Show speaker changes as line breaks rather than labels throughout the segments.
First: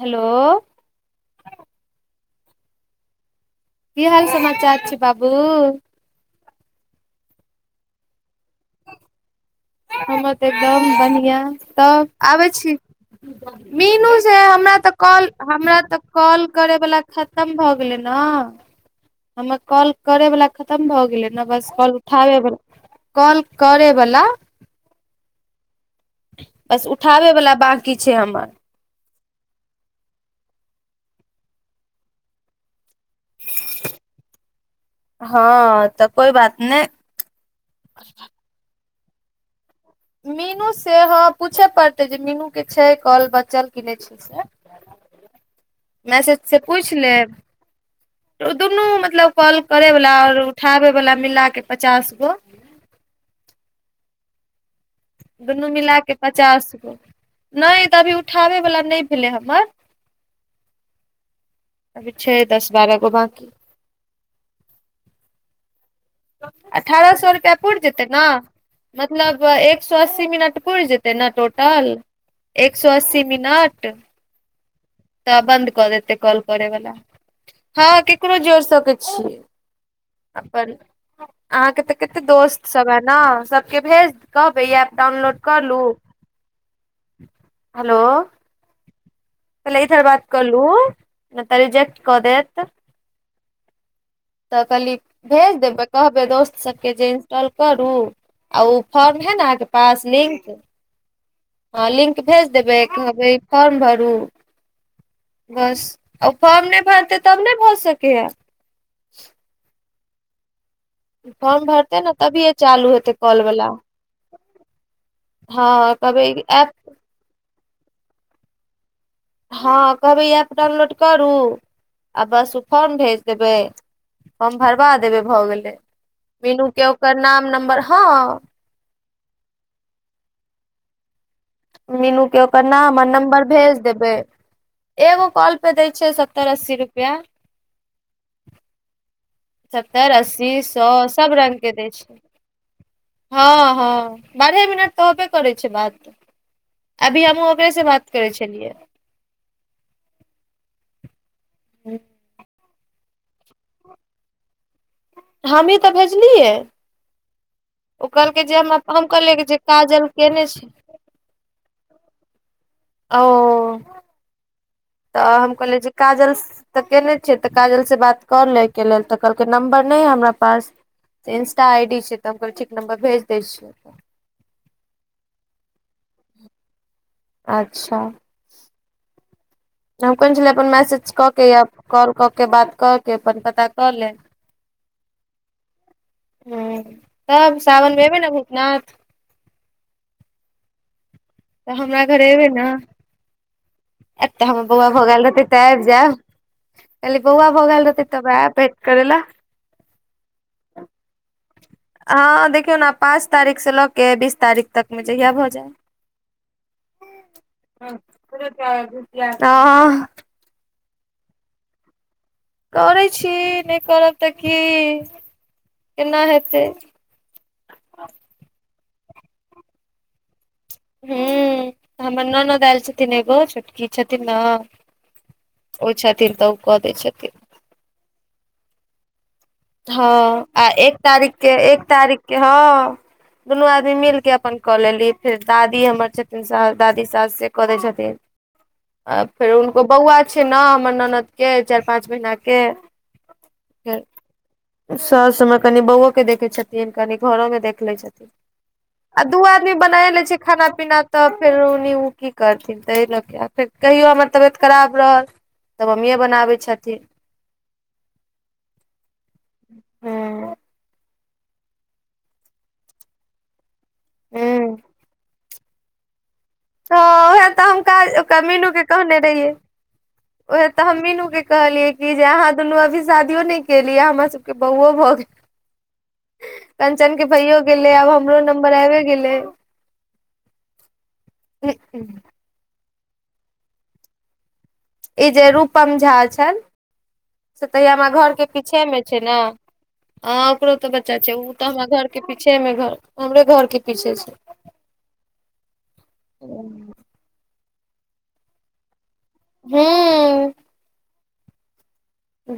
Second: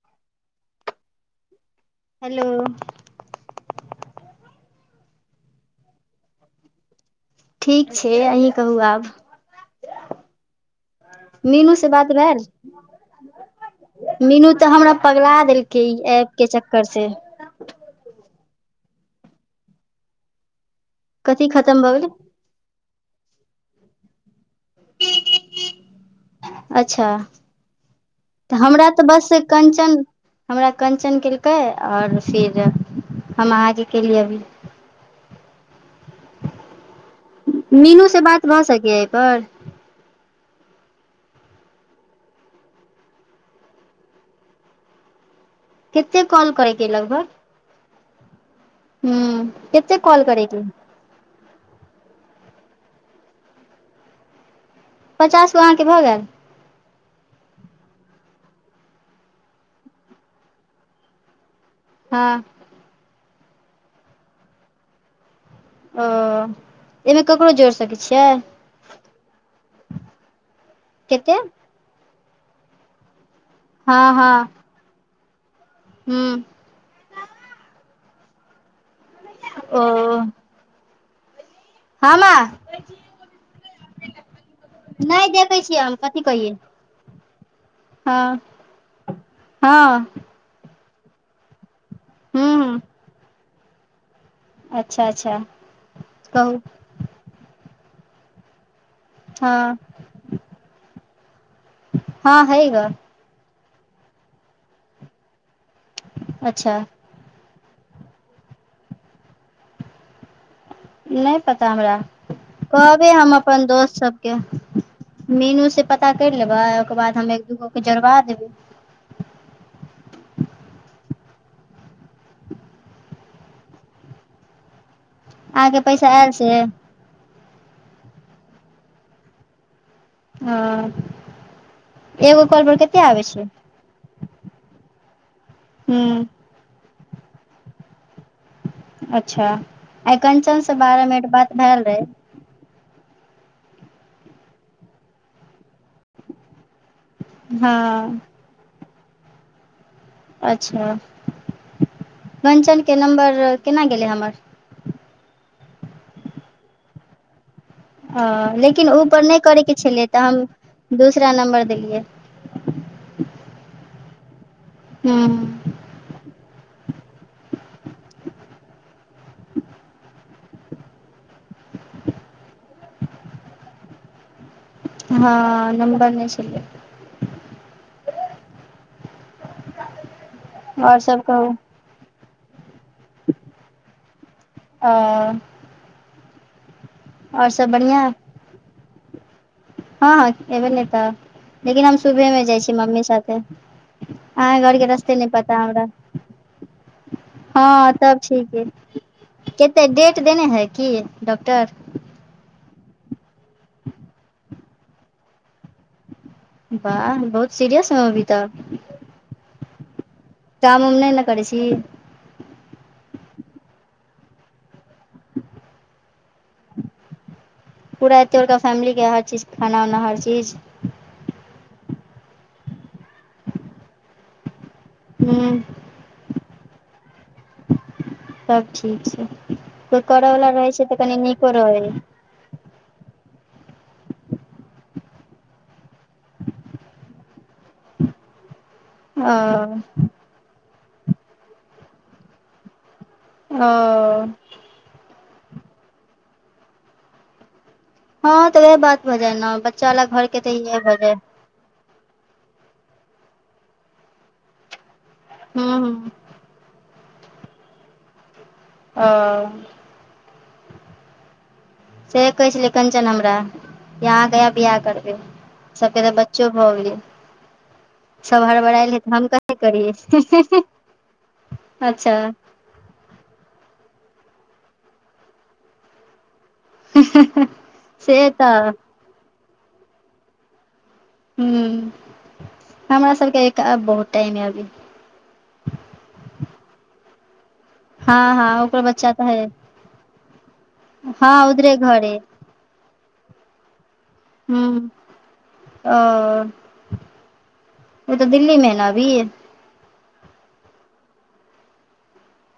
Hello
hello
की हाल समाचार छै बाबू?
ठीक छै अहीं कहू आब।
हमर तऽ एकदम बढ़िआ
मीनू से
तब
बात भेल
आबै छी। मीनू से हमरा तऽ कॉल
पगला
हमरा
देलकै ई
तऽ
ऐप
कॉल
के चक्कर
करैवला
से
खत तम भ गेलै न हमर कॉल करै वला खतम भ गेलै
कथी
न बस
खतम भऽ
कॉल
गेलै
उठाबै बला कॉल करे बला बस
अच्छा
उठाबे वाला बाकी छै हमर
तऽ हमरा तऽ बस कञ्चन हमरा कञ्चन केलकै आओर फिर हम अहाँ के केलियै अभी।
हँ तऽ कोइ बात नहि।
मीनू से बात भऽ सकैयै एहिपर?
मीनू से हँ पूछय पड़तै जे मीनूके छै कॉल बचल कि नहि छै से।
कते
मैसेज
कॉल
से
करैके
पूछि
लगभग
लेब। दुनू
हूँ
मतलब कॉल
कते
करेवला
कॉल
आओर
करैके
उठाबे बला मिलाके पचास गो
पचास गो
दुनू
अहाँके
मिला
भऽ
के
गेल
पचास गो नहि तऽ अभी उठाबैवला नहि भेलै हमर। अभी छै
हँ
दस बारह गो बाकी।
ओ
अठारह
एहिमे
सए
ककरो
रुपैआ
जोड़ि
पुरि
सकै
जेतै ने?
छियै
मतलब एक सो अस्सी मिनट पुरि जेतै न
कते
टोटल? एक सौ अस्सी मिनट।
हँ हँ।
तऽ बन्द कऽ देते
हूँ
कॉल करे वाला हँ केकरो जोर सके छी
ओ
अपन अहाँके तऽ
हँ
कते
माँ
दोस्त सब है न सबके भेज कहबै ई एप डाउनलोड कर लू?
कहिए
हलो पले
हँ
इधर बात कलू, न तऽ रिजेक्ट कऽ
हूँ
देत।
हूँ
तऽ कहली
अच्छा अच्छा
भेज देबै, कहबै दोस्त
कहू
सब के जे इंस्टॉल करू। आ ऊ फॉर्म है ने अहाँ के
हँ
पास लिंक? हँ लिंक
हँ
भेज
हइ
देबै
ग
कहबै फॉर्म भरू, बस। आ फॉर्म
अच्छा
नै भरतै तब नै भऽ सकैए?
नै
फॉर्म
पता हमरा,
भरतै ने तभिए चालू
कहबै
हेतै
हम
कॉल
अपन
वाला
दोस्त सब मीनू
हँ
से पता
कहबै
कैर लेबै
ऐप
ओकर बाद हम एक- दू- गो के जोड़बा देबै।
हँ कहबै इ एप डाउनलोड करू आ बस उ फॉर्म भेज देबै। हम भरबा देबै भऽ गेलै
अहाँके पैसा आयल से
मीनू के ओकर नाम नम्बर हँ
हँ।
मीनू के
एगो
ओकर
कॉल पर कते
नाम आ
आबै छै
नम्बर भेज देबै एगो कॉल पर दै छै
हूँ
सत्तर-अस्सी रुप्या।
अच्छा।
सत्तर,
आइ
अस्सी,
कंचन से
सौ
बारह मिनट
सब
बात
रंग के
भेल रहै
दैछ। हँ-हँ, बारहे-मिनट तऽ होबे करै छै बात। अभी हमहूँ ओकरे से भात
हँ
करै छलियै।
अच्छा।
हूं।
मंचन के नम्बर केना गेलै हमर?
हमी तऽ भेजलियै। ओ कअलकै
हँ
जे हम
लेकिन
अ
ओ
हम
पर नहि
कहलियै कि जे
करयके छलै
काजल
तऽ हम
केने छै।
दूसरा नम्बर देलियै
ओ तऽ हम
हूँ
कहल्ये जे काजल्स। तऽ केने छै तऽ काजल से बात कर लैके लेल तऽ कअलकै नम्बर नै हमरा पास। त इंस्टा आईडी छै तऽ हम कल् ठीक नम्बर भेज दै छियौ।
हँ, नम्बर नै छलै।
अच्छा। हम कने छलियै अपन
आओर
मैसेज
सभ
कऽ केऽ
कहू
या कॉल कऽ केऽ बात कऽ केऽ अपन पता कऽ ले।
अ
हूं,
आओर
तब
सभ
सावनमे
बढ़िआँ
एबै ने भूतनाथ? तऽ
हँ-हँ एबे नै तऽ लेकिन हम सुबहे मे जै छियै मम्मी साथे।
एकटाऽ
अहाँ
हमर बौआ
घरके
भ
रस्ते
गेल
नहि
रहतै
पता
तऽ ऐब
हमरा
जेब। कलिऐ बौआ भ गेल रहतै त हमरा एब भेंट करै ले।
केते डेट देने है कि डॉक्टर?
हँ, देखियौ ने पाँच तारीख से लऽ के बीस तारीख तक में जहिया भऽ जे।
बाह, बहुत सीरिअस हाॅबी।
दूध पियेब-दूध पियेब? अहाँ।
काम-उम नै-न करै छी?
करै छी नै करब तऽ की-केना हेतै?
पूरा एतेबरका फैमिली के हर-चीज, खाना-उना हर चीज?
हूँ, हमर ननद एल छथिन एगो छोटकी छथिन न?
हूँ।
ओ छथिन तऽ ओ कऽ दै छथिन।
तब ठीक छै। कोइ
हँ
करयवला
आ
रहै छै
एक
तऽ कनि नीको
तारीखके एक
रहै
तारीखके हँ दुनू आदमी मिलके अपन कऽ लेली फेर दादी हमर छथिन से दादी सास से कऽ दै छथिन। आ
ओ
फेर हुनको बौआ छैय ने हमर ननदके चारि पाँच महिनाके।
ओ।
सउस हमर कनि बौओ के देखे छथिन कनि घरोके देख ले छथिन।
हँ तऽ उएह बात भऽ
आ
जाइ
दू
ने
आदमी
बच्चा वाला
बनाय ले छैय
घरके तऽ
खाना
इएह भऽ
पीना
जाइ
तऽ फे ओनही ओ की करथिन ताहि लऽ के आ फेर कहियो हमर तबियत खराब रहल
हूँ
तब
हूँ
मम्मीए बनाबै छथिन।
ओ।
हूँ।
से कहै छलै कंचन हमरा जे अहाँ
ह
कहिया बियाह करबे सबके तऽ बच्चो भऽ गेलै।
सेहे तऽ हम काल्हि ओकरा
सब
मिनु के
हड़बड़ायल हे तऽ
कहने
हम
रहियै,
कथी करियै
उहेए तऽ हम मिनु के कहलिय की
अच्छा
जे अहाँ दुनू अभी शादियो नहि केलिय आ हमरा सबके बौओ भऽ गेल। कंचन के भैयो गेले आब
से
हमरो
तऽ
नम्बर आयबे गेले।
हूँ हमरा सबके आब बहुत टाइम य अभी।
ई जे रूपम झा छनि। से तऽ हैया हमरा
हँ
घरके
हँ ओकर
पीछेमे
बच्चा
छैय
तऽ
ने
है
आ ओकरो तऽ बच्चा
हँ
छैय ओ तऽ
उधरे
हमरा घर
है
के पी पीछेमे घर हमरे घर के पीछे छैय।
[unintelligible]
हें।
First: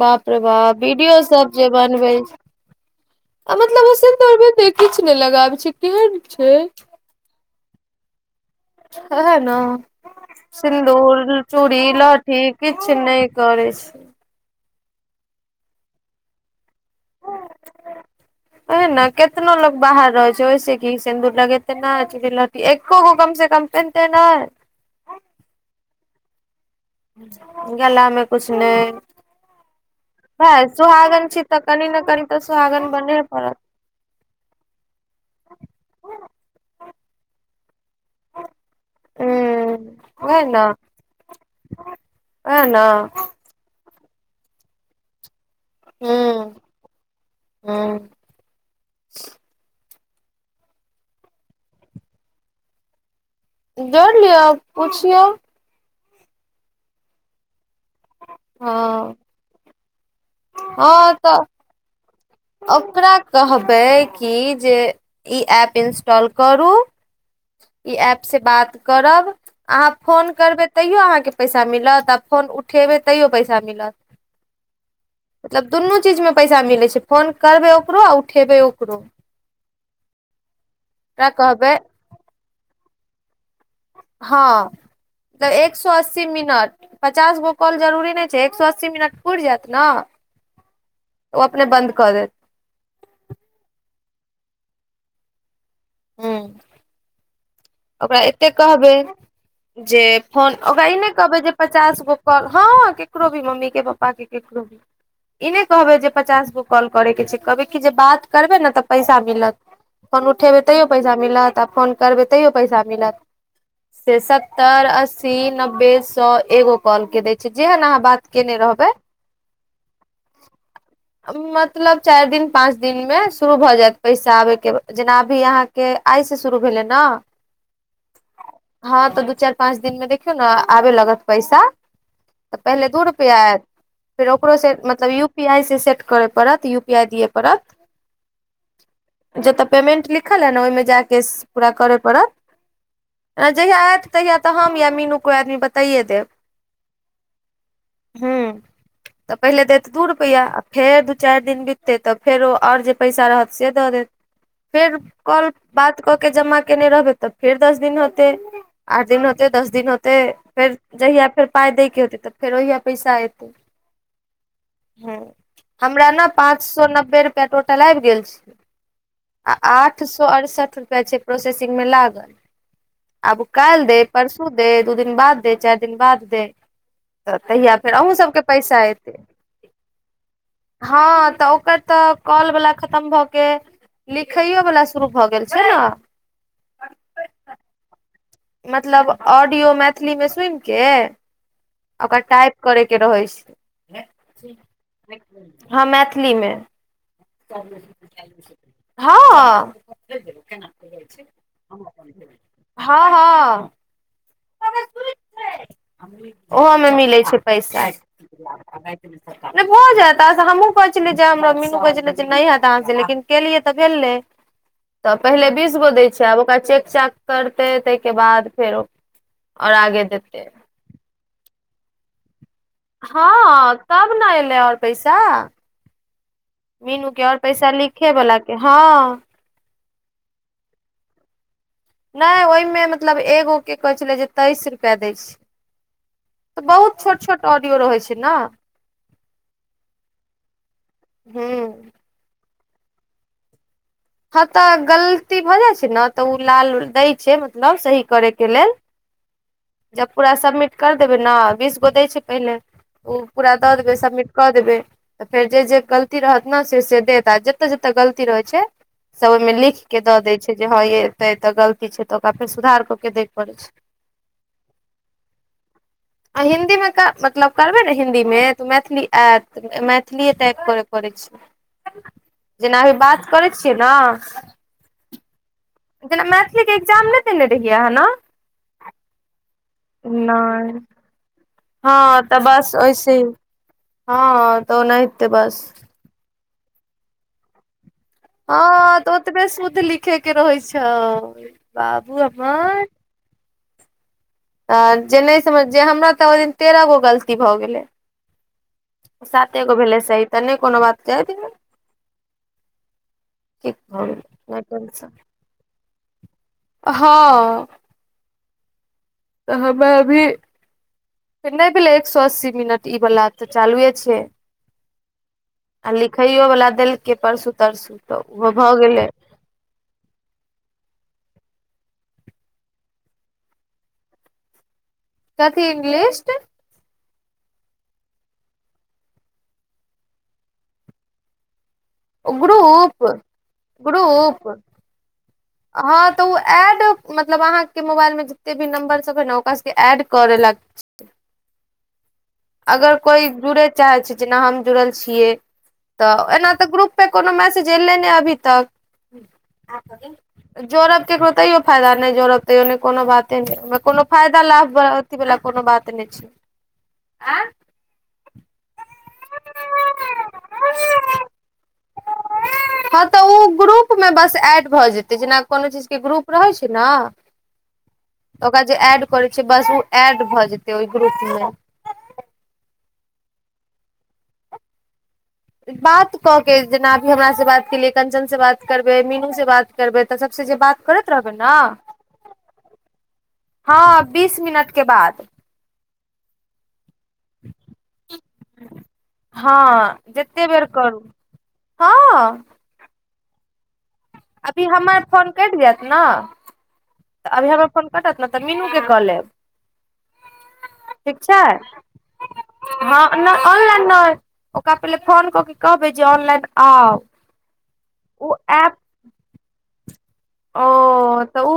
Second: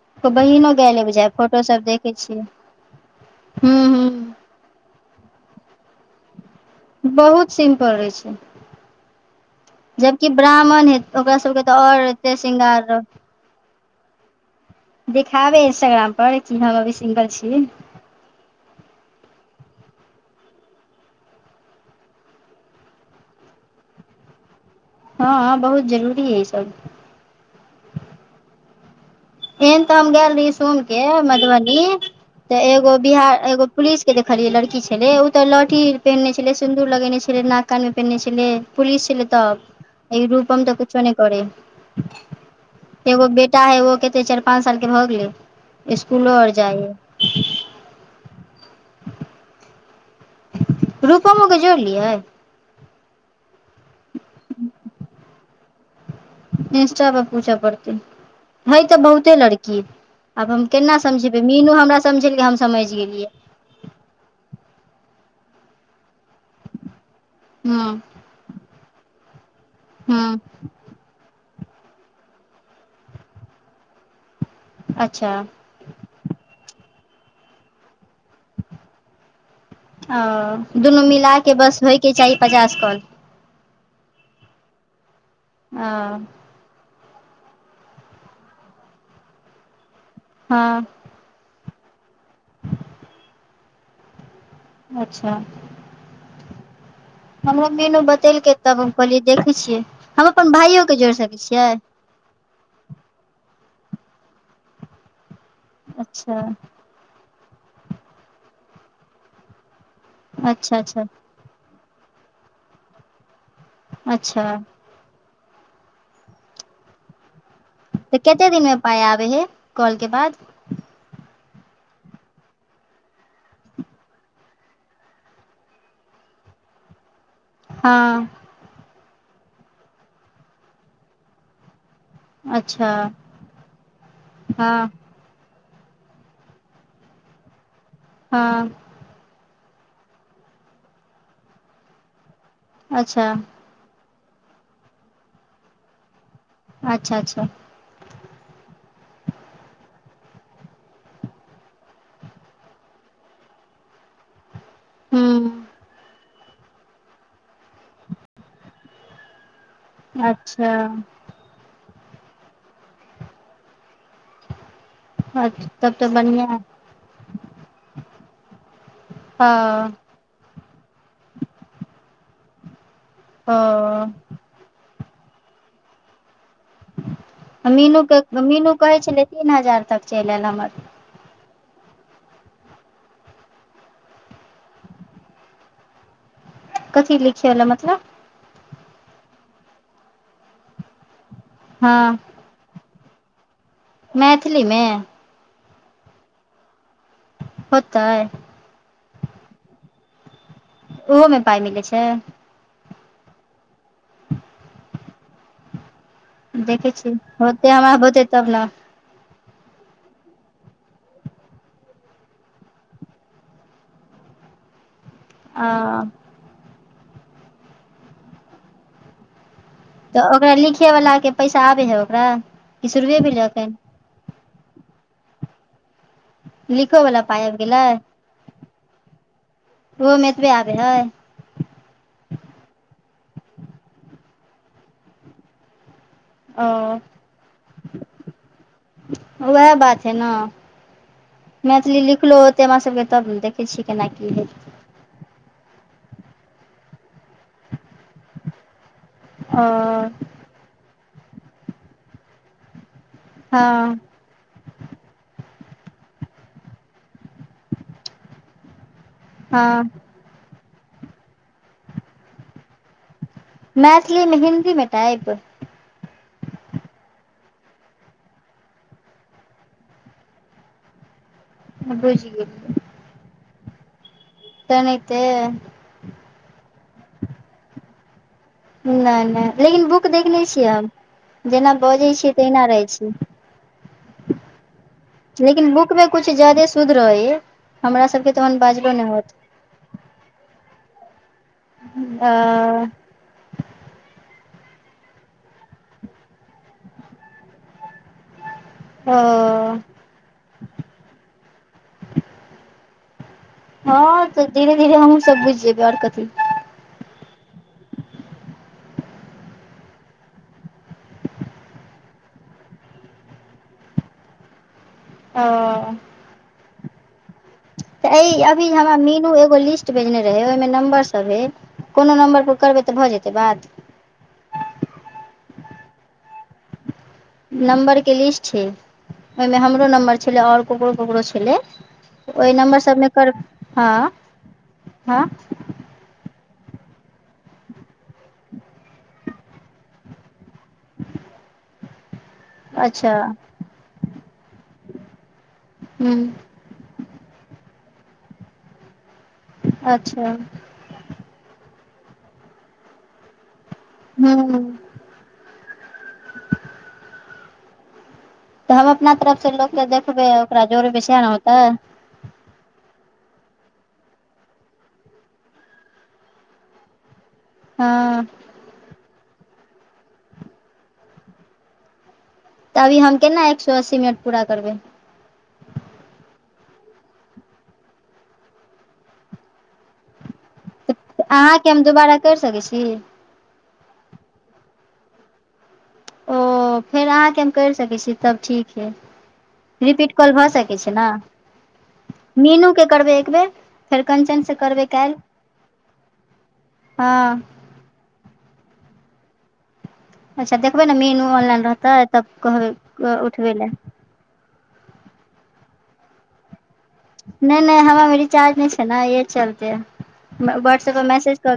बाप रे
बहिनो
बाप
गेल
वीडियो
बुझाय
सब
फोटो
जे
देखै
बनबे
छियै
छैय।
हूँ
मतलब ओ
हूँ
सिन्दूर बिन्दी किछु ने लगाबे छैय, केहन छैय।
बहुत सिम्पल रहै छैय।
ओहए न
ब्राह्मण है
सिन्दूर
ओकरा सबके तऽ
चूड़ी
आओर एते
लहठी
श्रृंगार
किछ
रह
नहि करै छैय।
देखाबे इंस्टाग्राम पर कि हम अभी सिंगल छी।
ओहे ने केतनो लोग बाहर रहै छैय ओैसे कि सिन्दूर लगेते ने चूड़ी लहटी एको गो कम से कम पहिरते नहि।
हँ बहुत जरूरी अइ ई सब।
गला मे किछु नहि
एहेन तऽ हम गेल रही सोमके
छी तऽ
मधुबनी
कनि ने कनि
तऽ
सुहागन
एगो
बने
बिहा
पड़त
एगो पुलिस के देखलियै लड़की छले ओ तऽ लहठी पहिनने छले सिन्दूर लगेने छले नाक कानमे पेनने छले। पुलिस
ह
छलै तब ई
ओहे ने
रूपम तऽ कुछो नहि करय
ओहे ने
एगो। बेटा है ओहो कते चारि पांच साल के भऽ गेले इसकूलो आओर
हूँ
जाइये।
हूँ।
रूपममो के जोड़लियै।
जोड़ लियअ पुछियौ।
इन्सटा पर पूछऽ पड़तै छैय तऽ
हँ
बहुते लड़की। आब हम केना
हँ
समझेबे
तऽ
मीनू हमरा समझेलकै हम समझ
ओकरा
गेलियै
कहबै कि जे ई एप इंस्टॉल करू।
हूँ
ई ऐपसे बात करब अहाँ फोन
हूँ
करबै तैयो अहाँके पैसा मिलत आ फोन उठेबै तैयो पैसा मिलत।
अच्छा।
मतलब दुनू चीजमे पैसा मिलै छै फोन करबै ओकरो आ उठेबै ओकरो।
हँ दुनू
ओकरा
मिला के
कहबै
बस होयके चाही पचास काॅल।
हँ तऽ एक सौ
ओ
अस्सी मिनट। पचास गो कॉल जरूरी नहि छै एक सौ अस्सी मिनट पूइर जेएत नऽ।
हँ।
ओ अपने बन्द कऽ देएत।
अच्छा
हूँ।
हमरो मीनू
ओकरा एते
बतेलकै तब हम
कहबै
कहलियै देखै छियै
जे
हम अपन
फोन ओकरा
भाइयोके
ई नै
जोड़ि सकै
कहबै जे
छियै
पचास गो। कॉल हँ केकरो भी मम्मी के पापा के केकरो भी ई नेै कहबे जे
अच्छा
पचास गो कॉल। करेै के छै कहबै की जे बात करबे ने तऽ पैसा मिलत फोन उठेबै
अच्छा
तैयो
अच्छा
पैसा मिलत आ फोन करबै तैयो पैसा मिलत से
अच्छा
अस्स सी, नब्बे, सौ एगो काॅल के दै छै जेहन आहाँ
कते दिन मे पाय आबेै है कॉल के बाद।
मतलब चैर दिन पाँच दिन मे शुरू भऽ जेएत पैसा आबे के जेना आब भी अहाँके आय से शुरू भेलेै ने।
हँ।
हँ तऽ दू चैर पाँच दिन मे देखियौ ने आबे लगत पैसा। तऽ पहिले
अच्छा
दू रुपआ एयत फेर ओकरो से
हँ
मतलब यू यू पी आई से सेट करय पड़त यू पी आई दिए पड़त।
हँ।
जतऽ पेमेंट लिखल एइ ने ओहिमे जाकऽ पूरा करय पड़त।
अच्छा
जहिया एत तहिया तऽ हम या मीनू कोइ आदमी बताइये देब।
अच्छा-अच्छा
हँ। तऽ पहिले देत दू रुपैआ आ फेर दू चैर दिन बिततै तऽ फेरो और जे पैसा रहत से दऽ देत। फेर कॉल
हूँ
बात कऽ के जमा केने रहबै तऽ फेर दस दिन होते आठ दिन होते दस दिन होते। तऽ
अच्छा
फेर जहिया फेर पाय दै के होतै तऽ फेर ओहिया पैसा एतै। हूँ
तब तऽ
हमरा ने
बढ़िआँ
पाँच सौ नब्बे रुपआ टोटल आइब गेल छै।
हँ।
सौ अरशठ रूपया छै प्रोसेसिंग मे लागल आब उ कैल देै
ओ
परसु दे दू दिन बाद दे चैर दिन बाद देै।
मीनूके मीनू कहै
एतै
छेलै तीन हजार तक चैल एयल हमर।
हँ तऽ ओकर तऽ कॉल वला खत्म भऽ के लिखैयो वाला शुरू भऽ गेल छैय नऽ।
कथी लिखैय वला मतलब।
मतलब ऑडियो मैथिली मे सुइन के
हँ
ओकर टाइप करैयके रहै छै
मैथिलीमे
हँ मैथिलीमे।
होतै
हँ।
ओहोमे पाय मिलै छै।
हँ हँ। ओहोमे
देखै छी
मिलै छै
होतै
पैसा।
हमरा होतै तब ने
नय भऽ जेएत आहाँसँ हमहुँ कहै छलियै जे हमरा मीनू कहै छलै जे नइ हैत अहाँ से लेकिन केलियै तऽ भेलै। तऽ पहिले
आ
बीस गो दै छै आब ओकरा चेक-चाक करतै ताहिके बाद फेरो। ओर आगे।
तऽ ओकरा लिखे वला के पैसा आबै हइ ओकरा। कि शुरुए भेलै एखन
हँ तब ने एलै और पैसा। मीनू के
लिखोवला
और
पाइ आबि
पैसा
गेलै
लिखे बला के हँ।
ओहोमे एतबे आबै हइ।
नय ओहिमे मतलब एगो के कहै छलै जे तेइस रुपैआ दै छै। तऽ
ओ
बहुत छोट छोट ऑडियो रहै छै न
उएह बात छै न
ह
मैथिली लिखलो होते हमरा सभके तब ने देख कि छी केना की
हँ
हेतै
तऽ गलती भऽ जाइ छै न, तऽ ओ लाल दै छै मतलब सही करे के लेल जब
ओ
पूरा सबमिट कर देबै न बीस गो दै छै पहिलै ओ पूरा दऽ देबै
हँ
सबमिट कऽ देबै तऽ फेर जे -जे गलती रहत न से -से देत आ जतअ - जतअ गलती रहैत छै सब ओहिमें लिख के
हँ
द देय छै जे हँ य एते एते गलती छै, तऽ ओकरा फेर सुधार क के दय पड़े छै।
मैथिलीमे हिन्दी मे टाइप
आ हिन्दी मे कर मतलब करबै ने हिंन्दी मे तऽ मैथिली ऐत, मैथिलीए टाइप कर पड़ै छै,
बुझि
जेना
गेलियै
अभी बात करै छियै न
तेनाहिते
जेना मैथिलीके एकग्जाम नइ देने रहियै आहाँ न।
नय -नय लेकिन बुक देखने छियै,
नहि
हम जेना
हँ
बजय छियै,
तऽ
तहिना
बस
रहैत
ओहिसे
छय।
ही हँ तऽ ओनहि
लेकिन बुक मे कुछ ज्यादे शुद्ध रहै है हमरा सबके तहन बाजलो
हँ
नहि
तऽ
होत
ओतबे शुद्ध लिखे के रहे छै, बाबू
अ
हमर तऽ जे नहि सम जे हमरा तऽ ओहि दिन तेरह गो गलती भऽ गेलै
ओ
साते गो भेलै सही तऽ नहि कोनो बात जे दियो।
हँ तऽ धीरे धीर हमूँ सब बुझि जबइ ओर कथी
हँ तऽ हमरा अभी नैय भेलै एक सों अस्सी मिनट ई वला तऽ चालुए छै।
हअ
खायो वला देल के परसू तरसू
तऽ ई
ओहो
अभी
भऽ
हमरा
गेलै
मीनू एगो लिस्ट त भेजने रहे ओइमे नम्बर सब रहै कोनो नम्बर पर करबै तऽ भऽ जेतै बात
कथी इंग्लिस्ट
नम्बर के लिस्ट छै, ओएमे हमरो नम्बर छलै ओर ककरो - ककरो छलै। ओय नम्बर
ग्रुप
सभमे कर हँ-
ग्रुप
हँ
हँ तऽ ओ एड मतलब अहाँ के मोबाइल मे जते भी नंम्बर सभ है ने ओकरा सबके एड कर लेलक। अगर
अच्छा
कोइ जुड़य चाहै छै, जेना हम जुड़ल छियै,
हूँ
तऽ एना तऽ ग्रुप प कोनो मैसेज ऐले नय अभी तक
अच्छा
जोड़ब ककरो तैयो फायदा नहि जोड़ब तैयो नइ कोनो बाते नहि कोनो फायदा
हूँ
लाभ अथि वाला कोनो बात नइ छै।
तऽ हम अपना तरफ से लोकके देखबै ओकरा जोड़बै सेह
छै
ने होतै।
हँ तऽ ओ ग्रुपमे बस ऐड भऽ जेतै जेना कोनो चीज के ग्रुप रहै छैय ने
हँ।
तऽ ओकरा जे एड करे छैय बस ओ एड भऽ जेते ओहि ग्रुपमे।
तऽ अभी हम केना एक सए अस्सी मिनट पूरा करबै।
बात कऽ के जेना अभी हमरासँ बात केलियै कंचन सँ बात करबै, मीनूसँ बात करबै तऽ सभसँ जे बात करत
आहाँके हम दुबारा करि सकैत छी।
हँ बीस मिनटके बाद।
ओ। फेर अहाँके हम कैर सकै छी तब ठीक अइ।
हँ
रिपीट कॉल
जते
भऽ
बेर
सकै छैय
करू
ने।
हँ
मीनूके करबै एकबेर फेर कंचन सँ
अभी
करबै
हमर
काल्हि।
फोन कटि जायत ने तऽ अभी
हँ
हमर फोन कटत ने तऽ मीनूके कऽ लेब।
अच्छा देखबै ने
ठीक
मीनू
छैय।
ऑनलाइन रहतै तब
हँ
कहबै
नय
उठबै लए
ऑनलाइन नै ओका पहिले फोन क क कहबै जे ऑनलाइन आउ।
नै-नै हमरा में
ओ
रिचार्ज नहि
एप
छैय न एहि चलते
ओ
वह्टसऐप पर मैसेज
तऽ
क
ओ
के